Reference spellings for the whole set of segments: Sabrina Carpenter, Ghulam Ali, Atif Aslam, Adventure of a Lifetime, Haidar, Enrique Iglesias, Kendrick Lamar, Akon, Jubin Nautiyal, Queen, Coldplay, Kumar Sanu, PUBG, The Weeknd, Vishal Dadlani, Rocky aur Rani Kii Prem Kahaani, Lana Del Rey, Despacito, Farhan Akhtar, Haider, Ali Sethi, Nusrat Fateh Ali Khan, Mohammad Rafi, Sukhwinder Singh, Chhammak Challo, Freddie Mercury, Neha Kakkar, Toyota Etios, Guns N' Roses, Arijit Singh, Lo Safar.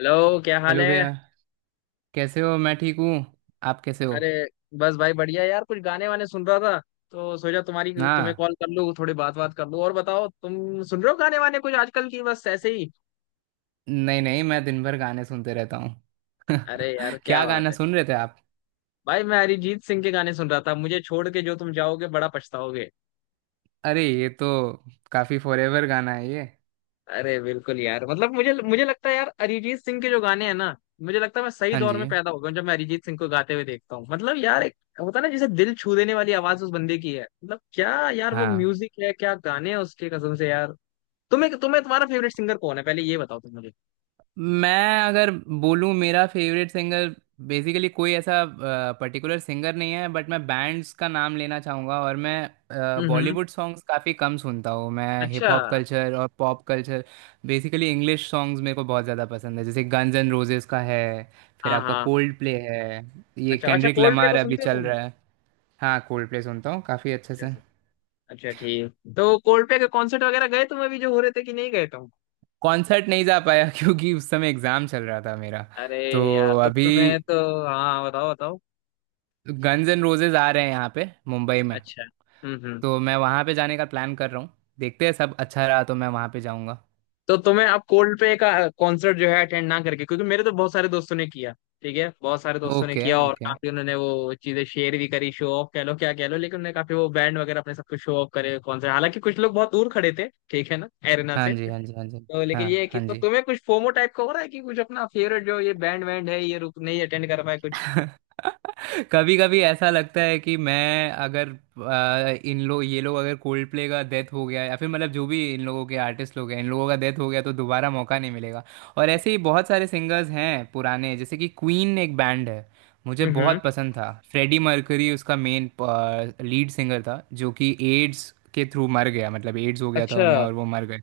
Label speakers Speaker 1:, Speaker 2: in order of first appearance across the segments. Speaker 1: Hello क्या हाल
Speaker 2: hello
Speaker 1: है।
Speaker 2: भैया। कैसे हो? मैं ठीक हूँ। आप कैसे हो?
Speaker 1: अरे बस भाई बढ़िया यार कुछ गाने वाने सुन रहा था तो सोचा तुम्हारी तुम्हें
Speaker 2: हाँ,
Speaker 1: कॉल कर लूँ थोड़ी बात बात कर लूँ। और बताओ तुम सुन रहे हो गाने वाने कुछ आजकल की, बस ऐसे ही।
Speaker 2: नहीं नहीं, मैं दिन भर गाने सुनते रहता हूँ।
Speaker 1: अरे यार क्या
Speaker 2: क्या
Speaker 1: बात
Speaker 2: गाना
Speaker 1: है।
Speaker 2: सुन रहे थे आप?
Speaker 1: भाई मैं अरिजीत सिंह के गाने सुन रहा था, मुझे छोड़ के जो तुम जाओगे बड़ा पछताओगे।
Speaker 2: अरे, ये तो काफ़ी फॉरेवर गाना है ये।
Speaker 1: अरे बिल्कुल यार, मतलब मुझे मुझे लगता है यार अरिजीत सिंह के जो गाने हैं ना, मुझे लगता है मैं सही
Speaker 2: हाँ
Speaker 1: दौर
Speaker 2: जी।
Speaker 1: में पैदा हो गया हूं। जब मैं अरिजीत सिंह को गाते हुए देखता हूँ मतलब यार एक होता है ना, जैसे दिल छू देने वाली आवाज उस बंदे की है। मतलब क्या यार वो
Speaker 2: हाँ।
Speaker 1: म्यूजिक है, क्या गाने हैं उसके, कसम से यार। तुम्हें तुम्हें तुम्हारा फेवरेट सिंगर कौन है, पहले ये बताओ तुम मुझे।
Speaker 2: मैं अगर बोलूँ मेरा फेवरेट सिंगर, बेसिकली कोई ऐसा पर्टिकुलर सिंगर नहीं है, बट मैं बैंड्स का नाम लेना चाहूँगा। और मैं
Speaker 1: हम्म।
Speaker 2: बॉलीवुड सॉन्ग्स काफ़ी कम सुनता हूँ, मैं
Speaker 1: अच्छा।
Speaker 2: हिप हॉप कल्चर और pop culture, basically English songs मेरे को बहुत ज़्यादा पसंद है। जैसे गन्स एंड रोजेस का है, फिर
Speaker 1: हाँ
Speaker 2: आपका
Speaker 1: हाँ।
Speaker 2: कोल्ड प्ले है, ये
Speaker 1: अच्छा अच्छा,
Speaker 2: केंड्रिक
Speaker 1: कोल्ड प्ले
Speaker 2: लमार
Speaker 1: को
Speaker 2: अभी
Speaker 1: सुनते हो
Speaker 2: चल
Speaker 1: तुम?
Speaker 2: रहा है। हाँ, कोल्ड प्ले सुनता हूँ काफ़ी अच्छे
Speaker 1: अच्छा
Speaker 2: से।
Speaker 1: से। अच्छा ठीक, तो कोल्ड प्ले के कॉन्सर्ट वगैरह गए तुम, अभी जो हो रहे थे, कि नहीं गए तुम?
Speaker 2: कॉन्सर्ट नहीं जा पाया क्योंकि उस समय एग्ज़ाम चल रहा था मेरा।
Speaker 1: अरे
Speaker 2: तो
Speaker 1: यार, तो
Speaker 2: अभी
Speaker 1: तुम्हें तो, हाँ बताओ बताओ।
Speaker 2: गन्स एंड रोजेज आ रहे हैं यहाँ पे मुंबई में,
Speaker 1: अच्छा। हम्म।
Speaker 2: तो मैं वहाँ पे जाने का प्लान कर रहा हूँ। देखते हैं, सब अच्छा रहा तो मैं वहाँ पे जाऊँगा।
Speaker 1: तो तुम्हें अब कोल्डप्ले का कॉन्सर्ट जो है अटेंड ना करके, क्योंकि मेरे तो बहुत सारे दोस्तों ने किया, ठीक है, बहुत सारे दोस्तों ने
Speaker 2: ओके
Speaker 1: किया और
Speaker 2: ओके।
Speaker 1: काफी उन्होंने वो चीजें शेयर भी करी, शो ऑफ कह लो क्या कह लो, लेकिन उन्होंने काफी वो बैंड वगैरह अपने सब कुछ शो ऑफ करे कॉन्सर्ट, हालांकि कुछ लोग बहुत दूर खड़े थे ठीक है ना, एरिना
Speaker 2: हाँ
Speaker 1: से।
Speaker 2: जी हाँ जी हाँ जी।
Speaker 1: तो
Speaker 2: हाँ।
Speaker 1: लेकिन ये है कि
Speaker 2: हाँ
Speaker 1: तो
Speaker 2: जी।
Speaker 1: तुम्हें कुछ फोमो टाइप का हो रहा है कि कुछ अपना फेवरेट जो ये बैंड वैंड है ये रुक नहीं अटेंड कर पाए कुछ।
Speaker 2: कभी कभी ऐसा लगता है कि मैं अगर इन लोग ये लोग अगर कोल्ड प्ले का डेथ हो गया, या फिर मतलब जो भी इन लोगों के आर्टिस्ट लोग हैं, इन लोगों का डेथ हो गया तो दोबारा मौका नहीं मिलेगा। और ऐसे ही बहुत सारे सिंगर्स हैं पुराने, जैसे कि क्वीन एक बैंड है, मुझे
Speaker 1: हम्म।
Speaker 2: बहुत पसंद था। फ्रेडी मर्करी उसका मेन लीड सिंगर था, जो कि एड्स के थ्रू मर गया, मतलब एड्स हो गया था
Speaker 1: अच्छा।
Speaker 2: उन्हें और वो मर गए।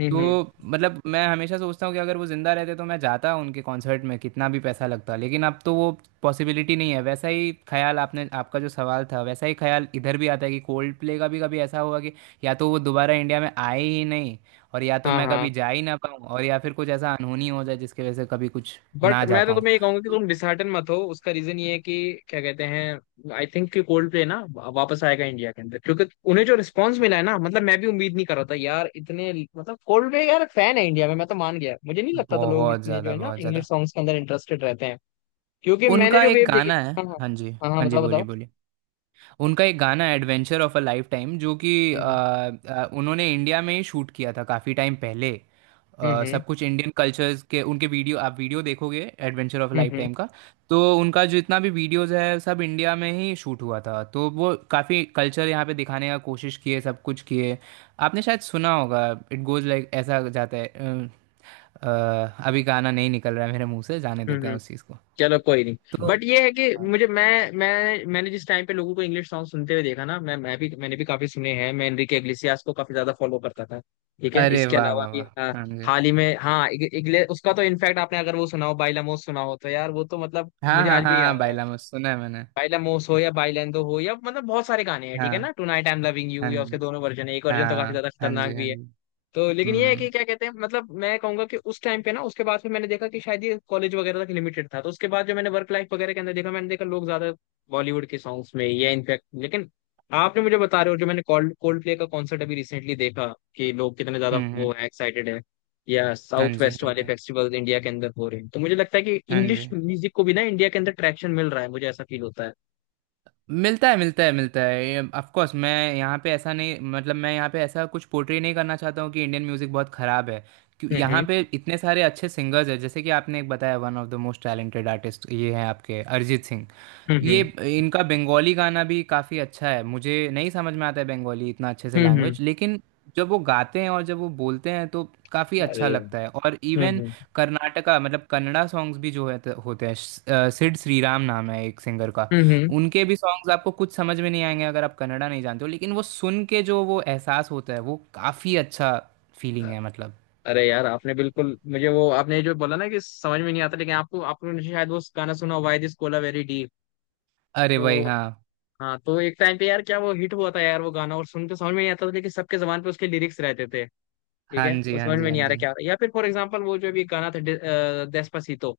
Speaker 2: तो
Speaker 1: हम्म।
Speaker 2: मतलब मैं हमेशा सोचता हूँ कि अगर वो जिंदा रहते तो मैं जाता उनके कॉन्सर्ट में, कितना भी पैसा लगता, लेकिन अब तो वो पॉसिबिलिटी नहीं है। वैसा ही ख्याल आपने आपका जो सवाल था, वैसा ही ख्याल इधर भी आता है कि कोल्ड प्ले का भी कभी ऐसा होगा कि या तो वो दोबारा इंडिया में आए ही नहीं, और या तो
Speaker 1: हाँ
Speaker 2: मैं
Speaker 1: हाँ,
Speaker 2: कभी जा ही ना पाऊँ, और या फिर कुछ ऐसा अनहोनी हो जाए जिसकी वजह से कभी कुछ
Speaker 1: बट
Speaker 2: ना जा
Speaker 1: मैं तो
Speaker 2: पाऊँ।
Speaker 1: तुम्हें ये कहूंगा कि
Speaker 2: तो
Speaker 1: तुम डिसहार्टन मत हो, उसका रीजन ये है कि क्या कहते हैं, आई थिंक कि कोल्ड प्ले ना वापस आएगा इंडिया के अंदर, क्योंकि उन्हें जो रिस्पांस मिला है ना, मतलब मैं भी उम्मीद नहीं कर रहा था यार इतने, मतलब कोल्ड प्ले यार फैन है इंडिया में, मैं तो मान गया, मुझे नहीं लगता था लोग
Speaker 2: बहुत
Speaker 1: इतने जो
Speaker 2: ज़्यादा
Speaker 1: है ना
Speaker 2: बहुत ज़्यादा।
Speaker 1: इंग्लिश सॉन्ग्स के अंदर इंटरेस्टेड रहते हैं, क्योंकि मैंने
Speaker 2: उनका
Speaker 1: जो
Speaker 2: एक
Speaker 1: वेव देखी।
Speaker 2: गाना है।
Speaker 1: हाँ हाँ।
Speaker 2: हाँ जी
Speaker 1: हाँ हाँ
Speaker 2: हाँ जी।
Speaker 1: बताओ
Speaker 2: बोलिए
Speaker 1: बताओ।
Speaker 2: बोलिए। उनका एक गाना adventure of a lifetime, जो कि
Speaker 1: हम्म
Speaker 2: उन्होंने इंडिया में ही शूट किया था काफ़ी टाइम पहले।
Speaker 1: हम्म हम्म
Speaker 2: सब कुछ इंडियन कल्चर्स के उनके वीडियो, आप वीडियो देखोगे adventure of life
Speaker 1: hmm.
Speaker 2: Time का। तो उनका जितना भी वीडियोस है सब इंडिया में ही शूट हुआ था, तो वो काफ़ी कल्चर यहाँ पे दिखाने का कोशिश किए, सब कुछ किए। आपने शायद सुना होगा, इट गोज लाइक ऐसा जाता है अ, अभी गाना नहीं निकल रहा है मेरे मुंह से, जाने देते हैं
Speaker 1: हम्म।
Speaker 2: उस चीज़ को।
Speaker 1: चलो कोई नहीं,
Speaker 2: तो
Speaker 1: बट ये है कि
Speaker 2: हाँ
Speaker 1: मुझे
Speaker 2: जी।
Speaker 1: मैं मैंने जिस टाइम पे लोगों को इंग्लिश सॉन्ग सुनते हुए देखा ना, मैं भी मैंने भी काफी सुने हैं, मैं एनरिके इग्लेसियास को काफी ज्यादा फॉलो करता था। ठीक है,
Speaker 2: अरे
Speaker 1: इसके
Speaker 2: वाह
Speaker 1: अलावा
Speaker 2: वाह
Speaker 1: भी हाँ,
Speaker 2: वाह। हाँ जी।
Speaker 1: हाल ही में हाँ, उसका तो इनफैक्ट, आपने अगर वो सुना हो बाइला मोस सुना हो तो यार वो तो मतलब
Speaker 2: हाँ
Speaker 1: मुझे
Speaker 2: हाँ
Speaker 1: आज
Speaker 2: हाँ
Speaker 1: भी याद
Speaker 2: हाँ,
Speaker 1: है।
Speaker 2: बाइलामस सुना है मैंने।
Speaker 1: बाइला मोस हो या बाइलेंदो हो या मतलब बहुत सारे गाने हैं, ठीक
Speaker 2: हाँ।
Speaker 1: है ना, tonight I am loving you,
Speaker 2: हाँ
Speaker 1: या उसके
Speaker 2: जी।
Speaker 1: दोनों वर्जन है, एक वर्जन तो काफी
Speaker 2: हाँ।
Speaker 1: ज्यादा
Speaker 2: हाँ
Speaker 1: खतरनाक
Speaker 2: जी।
Speaker 1: भी
Speaker 2: हाँ
Speaker 1: है।
Speaker 2: जी।
Speaker 1: तो लेकिन ये है कि
Speaker 2: हम्म
Speaker 1: क्या कहते हैं, मतलब मैं कहूंगा कि उस टाइम पे ना उसके बाद फिर मैंने देखा कि शायद ये कॉलेज वगैरह तक लिमिटेड था, तो उसके बाद जो मैंने वर्क लाइफ वगैरह के अंदर देखा, मैंने देखा लोग ज्यादा बॉलीवुड के सॉन्ग्स में, या इनफैक्ट लेकिन आपने मुझे बता रहे हो जो मैंने कोल्ड कोल्ड प्ले का कॉन्सर्ट अभी रिसेंटली देखा कि लोग कितने ज्यादा वो
Speaker 2: हम्म।
Speaker 1: है एक्साइटेड है, या
Speaker 2: हाँ
Speaker 1: साउथ
Speaker 2: जी
Speaker 1: वेस्ट
Speaker 2: हाँ
Speaker 1: वाले
Speaker 2: जी
Speaker 1: फेस्टिवल इंडिया के अंदर हो रहे हैं, तो मुझे लगता है कि
Speaker 2: हाँ
Speaker 1: इंग्लिश
Speaker 2: जी।
Speaker 1: म्यूजिक को भी ना इंडिया के अंदर ट्रैक्शन मिल रहा है, मुझे ऐसा फील होता है।
Speaker 2: मिलता है मिलता है मिलता है। ये ऑफ कोर्स, मैं यहाँ पे ऐसा नहीं, मतलब मैं यहाँ पे ऐसा कुछ पोर्ट्रे नहीं करना चाहता हूँ कि इंडियन म्यूज़िक बहुत ख़राब है। क्यों, यहाँ
Speaker 1: हम्म
Speaker 2: पे इतने सारे अच्छे सिंगर्स हैं। जैसे कि आपने एक बताया, one of the most talented artist, ये हैं आपके अरिजीत सिंह।
Speaker 1: हम्म।
Speaker 2: ये, इनका बंगाली गाना भी काफ़ी अच्छा है, मुझे नहीं समझ में आता है बंगाली, इतना अच्छे से
Speaker 1: हम्म।
Speaker 2: लैंग्वेज,
Speaker 1: हम्म।
Speaker 2: लेकिन जब वो गाते हैं और जब वो बोलते हैं तो काफ़ी
Speaker 1: अरे
Speaker 2: अच्छा लगता है।
Speaker 1: हम्म
Speaker 2: और इवन
Speaker 1: हम्म
Speaker 2: कर्नाटका मतलब कन्नड़ा सॉन्ग्स भी जो है तो होते हैं सिड श्रीराम नाम है एक सिंगर का।
Speaker 1: हम्म। हम्म।
Speaker 2: उनके भी सॉन्ग्स आपको कुछ समझ में नहीं आएंगे अगर आप कन्नड़ा नहीं जानते हो, लेकिन वो सुन के जो वो एहसास होता है वो काफ़ी अच्छा फीलिंग है, मतलब।
Speaker 1: अरे यार आपने बिल्कुल मुझे वो आपने जो बोला ना कि समझ में नहीं आता, लेकिन आपको आपने शायद वो गाना सुना, why this Kolaveri deep.
Speaker 2: अरे भाई
Speaker 1: तो
Speaker 2: हाँ।
Speaker 1: हाँ, तो एक टाइम पे यार क्या वो हिट हुआ था यार वो गाना, और सुन के समझ में नहीं आता था लेकिन सबके जबान पे उसके लिरिक्स रहते थे। ठीक
Speaker 2: हाँ
Speaker 1: है,
Speaker 2: जी
Speaker 1: तो
Speaker 2: हाँ
Speaker 1: समझ
Speaker 2: जी
Speaker 1: में
Speaker 2: हाँ
Speaker 1: नहीं आ रहा
Speaker 2: जी।
Speaker 1: क्या हो रहा है। या फिर फॉर एग्जाम्पल वो जो भी गाना था डेस्पासीतो,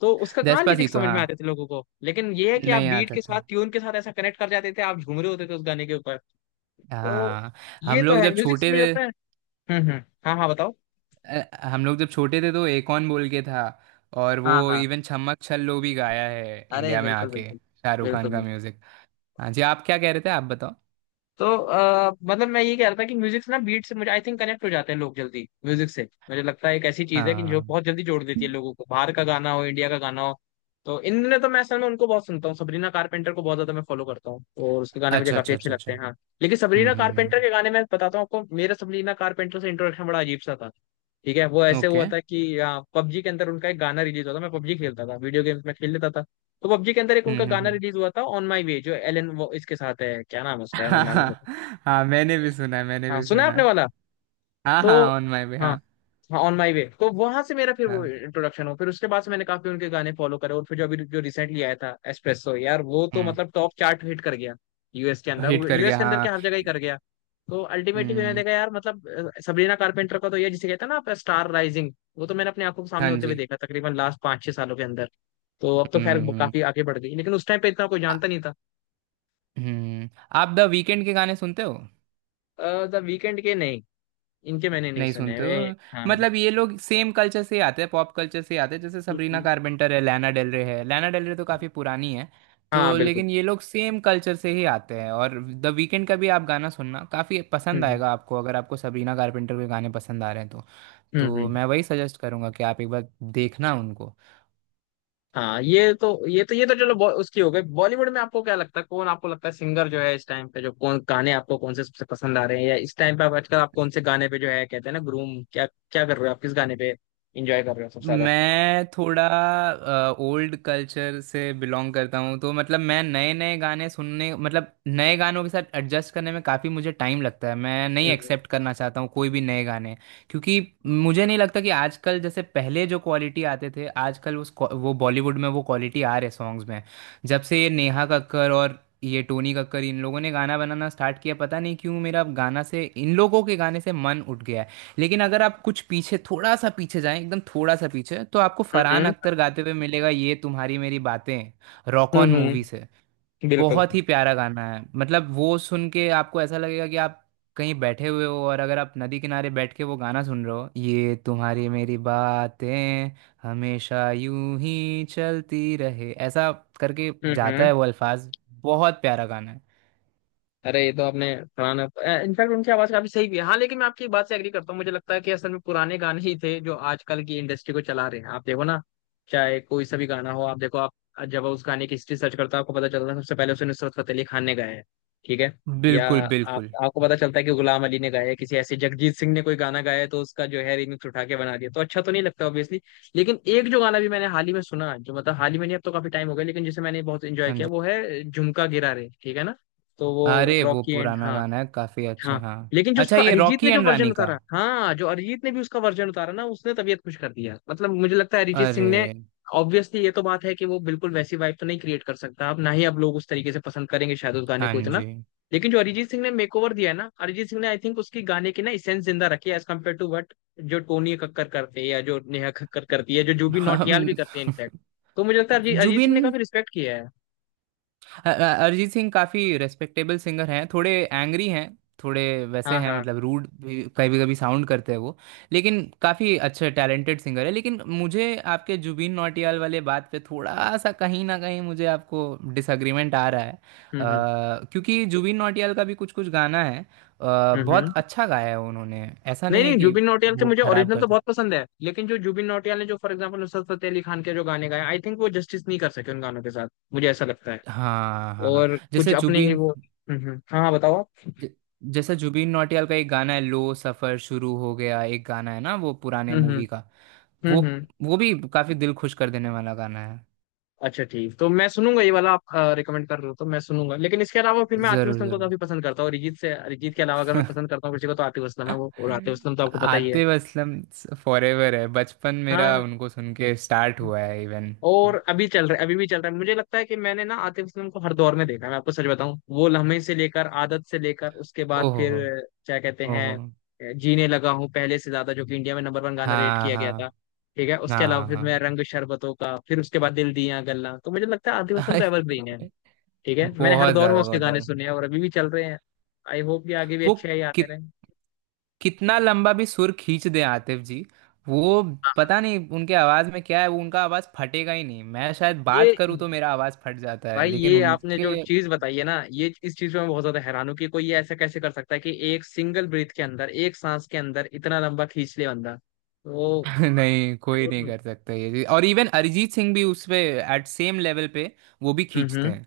Speaker 1: तो उसका कहाँ लिरिक्स
Speaker 2: डेस्पासीतो
Speaker 1: समझ
Speaker 2: हाँ,
Speaker 1: में आते थे लोगों को, लेकिन ये है कि आप
Speaker 2: नहीं
Speaker 1: बीट
Speaker 2: आता
Speaker 1: के
Speaker 2: था।
Speaker 1: साथ ट्यून के साथ ऐसा कनेक्ट कर जाते थे, आप झूम रहे होते थे उस गाने के ऊपर। तो
Speaker 2: हाँ।
Speaker 1: ये
Speaker 2: हम
Speaker 1: तो
Speaker 2: लोग
Speaker 1: है
Speaker 2: जब
Speaker 1: म्यूजिक से
Speaker 2: छोटे
Speaker 1: मुझे
Speaker 2: थे
Speaker 1: लगता है। हम्म। हाँ हाँ बताओ।
Speaker 2: हम लोग जब छोटे थे तो एकॉन बोल के था। और वो
Speaker 1: हाँ हाँ।
Speaker 2: इवन छम्मक छल्लो भी गाया है
Speaker 1: अरे
Speaker 2: इंडिया में
Speaker 1: बिल्कुल
Speaker 2: आके
Speaker 1: बिल्कुल
Speaker 2: शाहरुख खान का
Speaker 1: बिल्कुल।
Speaker 2: म्यूजिक। हाँ जी। आप क्या कह रहे थे? आप बताओ।
Speaker 1: तो मतलब मैं ये कह रहा था कि म्यूजिक से ना, बीट से मुझे आई थिंक कनेक्ट हो जाते हैं लोग जल्दी म्यूजिक से, मुझे लगता है एक ऐसी चीज है कि जो
Speaker 2: हाँ।
Speaker 1: बहुत जल्दी जोड़ देती है लोगों को, बाहर का गाना हो इंडिया का गाना हो। तो इन दिनों तो मैं असल में उनको बहुत सुनता हूँ, सबरीना कारपेंटर को बहुत ज्यादा मैं फॉलो करता हूँ और उसके गाने मुझे
Speaker 2: अच्छा
Speaker 1: काफी
Speaker 2: अच्छा
Speaker 1: अच्छे
Speaker 2: अच्छा
Speaker 1: लगते
Speaker 2: अच्छा।
Speaker 1: हैं, हाँ। लेकिन सबरीना कारपेंटर
Speaker 2: हम्म।
Speaker 1: के गाने, मैं बताता हूँ आपको, मेरा सबरीना कारपेंटर से इंट्रोडक्शन बड़ा अजीब सा था। ठीक है, वो
Speaker 2: ओके।
Speaker 1: ऐसे हुआ
Speaker 2: Okay।
Speaker 1: था कि पबजी के अंदर उनका एक गाना रिलीज हुआ था, मैं पबजी खेलता था, वीडियो गेम्स में खेल लेता था। तो पबजी के अंदर एक उनका गाना
Speaker 2: हम्म।
Speaker 1: रिलीज हुआ था, ऑन माई वे, जो एलन वो इसके साथ है, क्या नाम है उसका यार, मेरे
Speaker 2: हाँ
Speaker 1: नाम।
Speaker 2: हाँ। हाँ मैंने भी सुना है मैंने
Speaker 1: हाँ
Speaker 2: भी
Speaker 1: सुना है
Speaker 2: सुना है।
Speaker 1: आपने वाला।
Speaker 2: हाँ हाँ
Speaker 1: तो
Speaker 2: ऑन माई वे
Speaker 1: हाँ
Speaker 2: हाँ।
Speaker 1: हाँ, ऑन माई वे। तो वहां से मेरा फिर वो
Speaker 2: हाँ।
Speaker 1: इंट्रोडक्शन हो, फिर उसके बाद से मैंने काफी उनके गाने फॉलो करे और फिर जो अभी जो रिसेंटली आया था एस्प्रेसो यार, वो तो
Speaker 2: हम्म।
Speaker 1: मतलब टॉप चार्ट हिट कर गया, यूएस के अंदर,
Speaker 2: हिट
Speaker 1: वो
Speaker 2: कर
Speaker 1: यूएस
Speaker 2: गया
Speaker 1: के अंदर
Speaker 2: हाँ।
Speaker 1: क्या हर जगह ही कर गया। तो अल्टीमेटली मैंने
Speaker 2: हम्म।
Speaker 1: देखा यार, मतलब सबरीना कारपेंटर का तो ये जिसे कहते हैं ना आप स्टार राइजिंग, वो तो मैंने अपनी आंखों के सामने
Speaker 2: हाँ
Speaker 1: होते हुए
Speaker 2: जी।
Speaker 1: देखा तकरीबन लास्ट पाँच छह सालों के अंदर। तो अब तो खैर वो काफी
Speaker 2: हम्म।
Speaker 1: आगे बढ़ गई लेकिन उस टाइम पे इतना कोई
Speaker 2: आ-
Speaker 1: जानता नहीं था।
Speaker 2: हम्म। आप द वीकेंड के गाने सुनते हो?
Speaker 1: द वीकेंड के नहीं, इनके मैंने नहीं
Speaker 2: नहीं
Speaker 1: सुने
Speaker 2: सुनते हो?
Speaker 1: वे। हाँ हम्म।
Speaker 2: मतलब ये लोग सेम कल्चर से ही आते हैं, पॉप कल्चर से ही आते हैं। जैसे सबरीना
Speaker 1: हम्म।
Speaker 2: कारपेंटर है, लैना डेल रे है। लैना डेल रे तो काफ़ी पुरानी है।
Speaker 1: हाँ
Speaker 2: तो
Speaker 1: बिल्कुल।
Speaker 2: लेकिन ये लोग सेम कल्चर से ही आते हैं और द वीकेंड का भी आप गाना सुनना काफ़ी पसंद
Speaker 1: हम्म
Speaker 2: आएगा आपको, अगर आपको सबरीना कारपेंटर के गाने पसंद आ रहे हैं तो।
Speaker 1: हम्म।
Speaker 2: तो
Speaker 1: हम्म।
Speaker 2: मैं वही सजेस्ट करूंगा कि आप एक बार देखना उनको।
Speaker 1: हाँ ये तो ये तो चलो, उसकी हो गई। बॉलीवुड में आपको क्या लगता है, कौन आपको लगता है सिंगर जो है इस टाइम पे, जो कौन गाने आपको, कौन से सबसे पसंद आ रहे हैं या इस टाइम पे आप आजकल, आप कौन से गाने पे जो है कहते हैं ना ग्रूम, क्या क्या कर रहे हो आप, किस गाने पे एंजॉय कर रहे हो सबसे ज्यादा?
Speaker 2: मैं थोड़ा ओल्ड कल्चर से बिलोंग करता हूँ, तो मतलब मैं नए नए गाने सुनने, मतलब नए गानों के साथ एडजस्ट करने में काफ़ी मुझे टाइम लगता है। मैं नहीं
Speaker 1: हम्म
Speaker 2: एक्सेप्ट करना चाहता हूँ कोई भी नए गाने, क्योंकि मुझे नहीं लगता कि आजकल जैसे पहले जो क्वालिटी आते थे, आजकल उस वो बॉलीवुड में वो क्वालिटी आ रहे सॉन्ग्स में। जब से ये नेहा कक्कर और ये टोनी कक्कर, इन लोगों ने गाना बनाना स्टार्ट किया, पता नहीं क्यों मेरा गाना से, इन लोगों के गाने से मन उठ गया है। लेकिन अगर आप कुछ पीछे, थोड़ा सा पीछे जाएं, एकदम थोड़ा सा पीछे, तो आपको
Speaker 1: हम्म।
Speaker 2: फरहान अख्तर गाते हुए मिलेगा ये तुम्हारी मेरी बातें, rock
Speaker 1: hmm.
Speaker 2: On
Speaker 1: hmm.
Speaker 2: Movie से।
Speaker 1: बिल्कुल।
Speaker 2: बहुत ही प्यारा गाना है, मतलब वो सुन के आपको ऐसा लगेगा कि आप कहीं बैठे हुए हो, और अगर आप नदी किनारे बैठ के वो गाना सुन रहे हो, ये तुम्हारी मेरी बातें हमेशा यूं ही चलती रहे, ऐसा करके जाता
Speaker 1: हम्म।
Speaker 2: है वो अल्फाज। बहुत प्यारा गाना है।
Speaker 1: अरे ये तो आपने पुराना, इनफैक्ट उनकी आवाज काफी सही भी है हाँ, लेकिन मैं आपकी बात से एग्री करता हूँ, मुझे लगता है कि असल में पुराने गाने ही थे जो आजकल की इंडस्ट्री को चला रहे हैं। आप देखो ना, चाहे कोई सा भी गाना हो, आप देखो, आप जब उस गाने की हिस्ट्री सर्च करते हो आपको पता चलता है सबसे पहले उसे नुसरत फतेह अली खान ने गाया है, ठीक है, या
Speaker 2: बिल्कुल
Speaker 1: आप
Speaker 2: बिल्कुल।
Speaker 1: आपको पता चलता है कि गुलाम अली ने गाया है, किसी ऐसे जगजीत सिंह ने कोई गाना गाया है, तो उसका जो है रिमिक्स उठा के बना दिया, तो अच्छा तो नहीं लगता ऑब्वियसली। लेकिन एक जो गाना भी मैंने हाल ही में सुना, जो मतलब हाल ही में नहीं अब तो काफी टाइम हो गया, लेकिन जिसे मैंने बहुत एंजॉय
Speaker 2: हाँ
Speaker 1: किया,
Speaker 2: जी।
Speaker 1: वो है झुमका गिरा रे, ठीक है ना, तो वो
Speaker 2: अरे वो
Speaker 1: रॉकी एंड,
Speaker 2: पुराना
Speaker 1: हाँ।
Speaker 2: गाना है, काफी अच्छा,
Speaker 1: हाँ,
Speaker 2: हाँ।
Speaker 1: लेकिन जो
Speaker 2: अच्छा,
Speaker 1: उसका
Speaker 2: ये
Speaker 1: अरिजीत
Speaker 2: रॉकी
Speaker 1: ने जो
Speaker 2: एंड
Speaker 1: वर्जन
Speaker 2: रानी का?
Speaker 1: उतारा, हाँ, जो अरिजीत ने भी उसका वर्जन उतारा ना, उसने तबीयत खुश कर दिया, मतलब मुझे लगता है अरिजीत
Speaker 2: अरे।
Speaker 1: सिंह ने। ऑब्वियसली ये तो बात है कि वो बिल्कुल वैसी वाइब तो नहीं क्रिएट कर सकता अब, ना ही अब लोग उस तरीके से पसंद करेंगे शायद उस गाने
Speaker 2: हाँ
Speaker 1: को इतना,
Speaker 2: जी।
Speaker 1: लेकिन जो अरिजीत सिंह ने मेकओवर दिया है ना, अरिजीत सिंह ने आई थिंक उसकी गाने की ना इसेंस जिंदा रखी है, एज कम्पेयर टू वट जो टोनी कक्कर करते हैं या जो नेहा कक्कर करती है, जो जुबिन नौटियाल भी
Speaker 2: हम।
Speaker 1: करते हैं इनफैक्ट। तो मुझे लगता है अरिजीत अरिजीत
Speaker 2: जुबिन
Speaker 1: सिंह ने काफी रिस्पेक्ट किया है।
Speaker 2: अरिजीत सिंह काफी रेस्पेक्टेबल सिंगर हैं, थोड़े एंग्री हैं, थोड़े वैसे
Speaker 1: हाँ
Speaker 2: हैं,
Speaker 1: हाँ।
Speaker 2: मतलब रूड भी कभी कभी साउंड करते हैं वो। लेकिन काफी अच्छे टैलेंटेड सिंगर है, लेकिन मुझे आपके जुबिन नौटियाल वाले बात पे थोड़ा सा, कहीं ना कहीं मुझे आपको डिसएग्रीमेंट आ रहा है।
Speaker 1: हम्म।
Speaker 2: क्योंकि जुबिन नौटियाल का भी कुछ कुछ गाना है,
Speaker 1: हम्म हम्म।
Speaker 2: बहुत अच्छा गाया है उन्होंने। ऐसा
Speaker 1: नहीं
Speaker 2: नहीं है
Speaker 1: नहीं,
Speaker 2: कि
Speaker 1: जुबिन नौटियाल के
Speaker 2: वो
Speaker 1: मुझे
Speaker 2: खराब
Speaker 1: ओरिजिनल तो
Speaker 2: करता।
Speaker 1: बहुत पसंद है लेकिन जो जुबिन नौटियाल ने जो फॉर एग्जांपल नुसरत फतेह अली खान के जो गाने गाए, आई थिंक वो जस्टिस नहीं कर सके उन गानों के साथ, मुझे ऐसा लगता है,
Speaker 2: हाँ हाँ हाँ हाँ।
Speaker 1: और
Speaker 2: जैसे
Speaker 1: कुछ अपने ही
Speaker 2: जुबिन
Speaker 1: वो। हाँ हाँ बताओ आप।
Speaker 2: ज- जैसा जुबिन नौटियाल का एक गाना है लो सफर शुरू हो गया, एक गाना है ना, वो पुराने
Speaker 1: हम्म।
Speaker 2: मूवी का। वो
Speaker 1: हम्म हम्म।
Speaker 2: वो भी काफी दिल खुश कर देने वाला गाना है।
Speaker 1: अच्छा ठीक, तो मैं सुनूंगा, ये वाला आप रिकमेंड कर रहे हो तो मैं सुनूंगा, लेकिन इसके अलावा फिर मैं आतिफ
Speaker 2: जरूर
Speaker 1: असलम को
Speaker 2: जरूर।
Speaker 1: काफी पसंद करता हूँ, अरिजीत से अरिजीत के अलावा अगर मैं पसंद करता हूँ किसी को तो आतिफ असलम है वो, और आतिफ असलम तो आपको पता ही है।
Speaker 2: आतिफ असलम फॉरेवर है, बचपन मेरा
Speaker 1: हाँ,
Speaker 2: उनको सुन के स्टार्ट हुआ है इवन।
Speaker 1: और अभी चल रहा है, अभी भी चल रहा है, मुझे लगता है कि मैंने ना आतिफ असलम को हर दौर में देखा है, मैं आपको सच बताऊं, वो लम्हे से लेकर आदत से लेकर उसके बाद
Speaker 2: ओहो
Speaker 1: फिर क्या कहते हैं
Speaker 2: ओहो।
Speaker 1: जीने लगा हूं पहले से ज्यादा, जो कि इंडिया में नंबर वन गाना रेट
Speaker 2: हाँ
Speaker 1: किया
Speaker 2: हाँ
Speaker 1: गया था, ठीक है, उसके अलावा
Speaker 2: हाँ
Speaker 1: फिर मैं
Speaker 2: हाँ।
Speaker 1: रंग शरबतों का, फिर उसके बाद दिल दिया गल्ला, तो मुझे लगता है आतिफ असलम तो एवरग्रीन है। ठीक है, मैंने हर
Speaker 2: बहुत
Speaker 1: दौर में
Speaker 2: ज्यादा
Speaker 1: उसके
Speaker 2: बहुत
Speaker 1: गाने
Speaker 2: ज्यादा।
Speaker 1: सुने हैं और अभी भी चल रहे हैं। आई होप कि आगे भी
Speaker 2: वो
Speaker 1: अच्छे ही आते
Speaker 2: कित
Speaker 1: रहे, हाँ।
Speaker 2: कितना लंबा भी सुर खींच दे आतिफ जी। वो, पता नहीं उनके आवाज में क्या है, वो उनका आवाज फटेगा ही नहीं। मैं शायद बात
Speaker 1: ये
Speaker 2: करूँ तो मेरा आवाज फट जाता है,
Speaker 1: भाई
Speaker 2: लेकिन
Speaker 1: ये आपने जो
Speaker 2: उनके।
Speaker 1: चीज बताई है ना, ये इस चीज पे मैं बहुत ज्यादा हैरान हूँ कि कोई ये ऐसा कैसे कर सकता है कि एक सिंगल ब्रीथ के अंदर, एक सांस के अंदर इतना लंबा खींच ले बंदा, तो
Speaker 2: नहीं,
Speaker 1: आई
Speaker 2: कोई
Speaker 1: डोंट
Speaker 2: नहीं
Speaker 1: नो।
Speaker 2: कर सकता ये चीज़। और इवन अरिजीत सिंह भी उस पे एट सेम लेवल पे वो भी खींचते
Speaker 1: हम्म।
Speaker 2: हैं।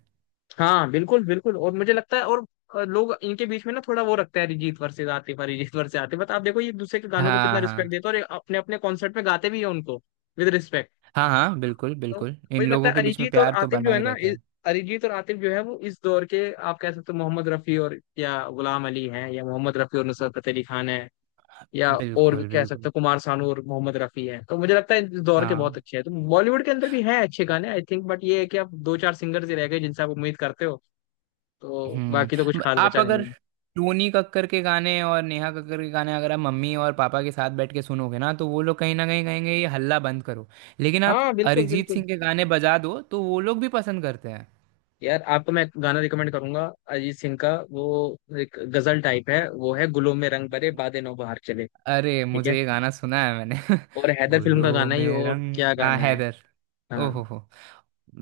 Speaker 1: हाँ बिल्कुल बिल्कुल, और मुझे लगता है और लोग इनके बीच में ना थोड़ा वो रखते हैं, Arijit versus Atif, Arijit versus Atif, but आप देखो ये एक दूसरे के गानों को कितना
Speaker 2: हाँ हाँ
Speaker 1: रिस्पेक्ट देते हैं और ये अपने अपने कॉन्सर्ट में गाते भी है उनको विद रिस्पेक्ट।
Speaker 2: हाँ हाँ। बिल्कुल
Speaker 1: तो
Speaker 2: बिल्कुल,
Speaker 1: मुझे
Speaker 2: इन
Speaker 1: लगता
Speaker 2: लोगों
Speaker 1: है
Speaker 2: के बीच में
Speaker 1: अरिजीत और
Speaker 2: प्यार तो
Speaker 1: आतिफ
Speaker 2: बना
Speaker 1: जो है
Speaker 2: ही
Speaker 1: ना
Speaker 2: रहता है।
Speaker 1: अरिजीत और आतिफ जो है वो इस दौर के आप कह सकते हो मोहम्मद रफी और, या गुलाम अली हैं, या मोहम्मद रफी और नुसरत फतेह अली खान है, या और भी
Speaker 2: बिल्कुल
Speaker 1: कह सकते
Speaker 2: बिल्कुल।
Speaker 1: हो कुमार सानू और मोहम्मद रफी हैं, तो मुझे लगता है इस दौर के बहुत
Speaker 2: हाँ।
Speaker 1: अच्छे हैं, तो बॉलीवुड के अंदर भी हैं अच्छे गाने आई थिंक, बट ये है कि आप दो चार सिंगर्स ही रह गए जिनसे आप उम्मीद करते हो, तो बाकी तो कुछ
Speaker 2: हम्म।
Speaker 1: खास
Speaker 2: आप
Speaker 1: बचा
Speaker 2: अगर
Speaker 1: नहीं है।
Speaker 2: टूनी कक्कर के गाने और नेहा कक्कर के गाने, अगर आप मम्मी और पापा के साथ बैठ के सुनोगे ना, तो वो लोग कहीं ना कहीं कहेंगे ये हल्ला बंद करो। लेकिन आप
Speaker 1: हाँ बिल्कुल
Speaker 2: अरिजीत
Speaker 1: बिल्कुल।
Speaker 2: सिंह के गाने बजा दो तो वो लोग भी पसंद करते हैं।
Speaker 1: यार आपको मैं एक गाना रिकमेंड करूंगा, अरिजीत सिंह का, वो एक गजल टाइप है, वो है गुलों में रंग भरे
Speaker 2: Okay।
Speaker 1: बादे नौबहार चले,
Speaker 2: अरे,
Speaker 1: ठीक है,
Speaker 2: मुझे ये गाना सुना है मैंने।
Speaker 1: और हैदर फिल्म का
Speaker 2: गुलों
Speaker 1: गाना ही
Speaker 2: में
Speaker 1: और
Speaker 2: रंग,
Speaker 1: क्या
Speaker 2: हाँ,
Speaker 1: गाना है।
Speaker 2: हैदर।
Speaker 1: हाँ,
Speaker 2: ओहो हो।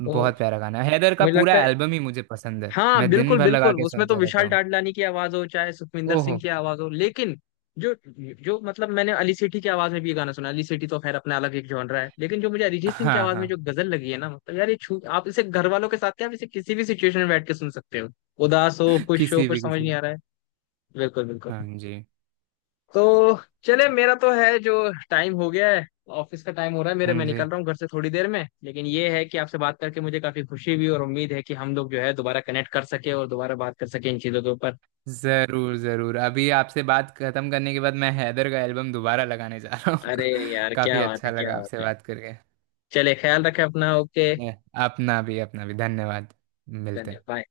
Speaker 1: तो
Speaker 2: बहुत प्यारा गाना है, हैदर का
Speaker 1: मुझे
Speaker 2: पूरा
Speaker 1: लगता है,
Speaker 2: एल्बम ही मुझे पसंद है,
Speaker 1: हाँ
Speaker 2: मैं दिन
Speaker 1: बिल्कुल
Speaker 2: भर लगा
Speaker 1: बिल्कुल,
Speaker 2: के
Speaker 1: उसमें तो
Speaker 2: सुनते रहता
Speaker 1: विशाल
Speaker 2: हूँ।
Speaker 1: डडलानी की आवाज हो चाहे सुखविंदर सिंह
Speaker 2: ओहो।
Speaker 1: की आवाज हो, लेकिन जो, जो मतलब मैंने अली सेठी की आवाज में भी ये गाना सुना, अली सेठी तो खैर अपना अलग एक जॉनरा है, लेकिन जो मुझे अरिजीत सिंह की
Speaker 2: हाँ
Speaker 1: आवाज में जो
Speaker 2: हाँ।
Speaker 1: गजल लगी है ना, मतलब यार ये छू, आप इसे घर वालों के साथ क्या आप इसे किसी भी सिचुएशन में बैठ के सुन सकते हो, उदास हो, खुश हो,
Speaker 2: किसी
Speaker 1: कुछ
Speaker 2: भी
Speaker 1: समझ नहीं
Speaker 2: किसी।
Speaker 1: आ रहा है, बिल्कुल बिल्कुल।
Speaker 2: हाँ जी
Speaker 1: तो चले, मेरा तो है जो टाइम हो गया है, ऑफिस का टाइम हो रहा है मेरे,
Speaker 2: हाँ
Speaker 1: मैं
Speaker 2: जी।
Speaker 1: निकल रहा हूँ घर से थोड़ी देर में, लेकिन ये है कि आपसे बात करके मुझे काफी खुशी भी और उम्मीद है कि हम लोग जो है दोबारा कनेक्ट कर सके और दोबारा बात कर सके इन चीजों के ऊपर।
Speaker 2: जरूर जरूर, अभी आपसे बात खत्म करने के बाद मैं हैदर का एल्बम दोबारा लगाने जा रहा
Speaker 1: अरे
Speaker 2: हूँ।
Speaker 1: यार
Speaker 2: काफी
Speaker 1: क्या बात है,
Speaker 2: अच्छा
Speaker 1: क्या
Speaker 2: लगा आपसे
Speaker 1: बात है।
Speaker 2: बात करके।
Speaker 1: चले ख्याल रखें अपना, ओके।
Speaker 2: अपना भी धन्यवाद, मिलते
Speaker 1: धन्यवाद
Speaker 2: हैं।
Speaker 1: bye.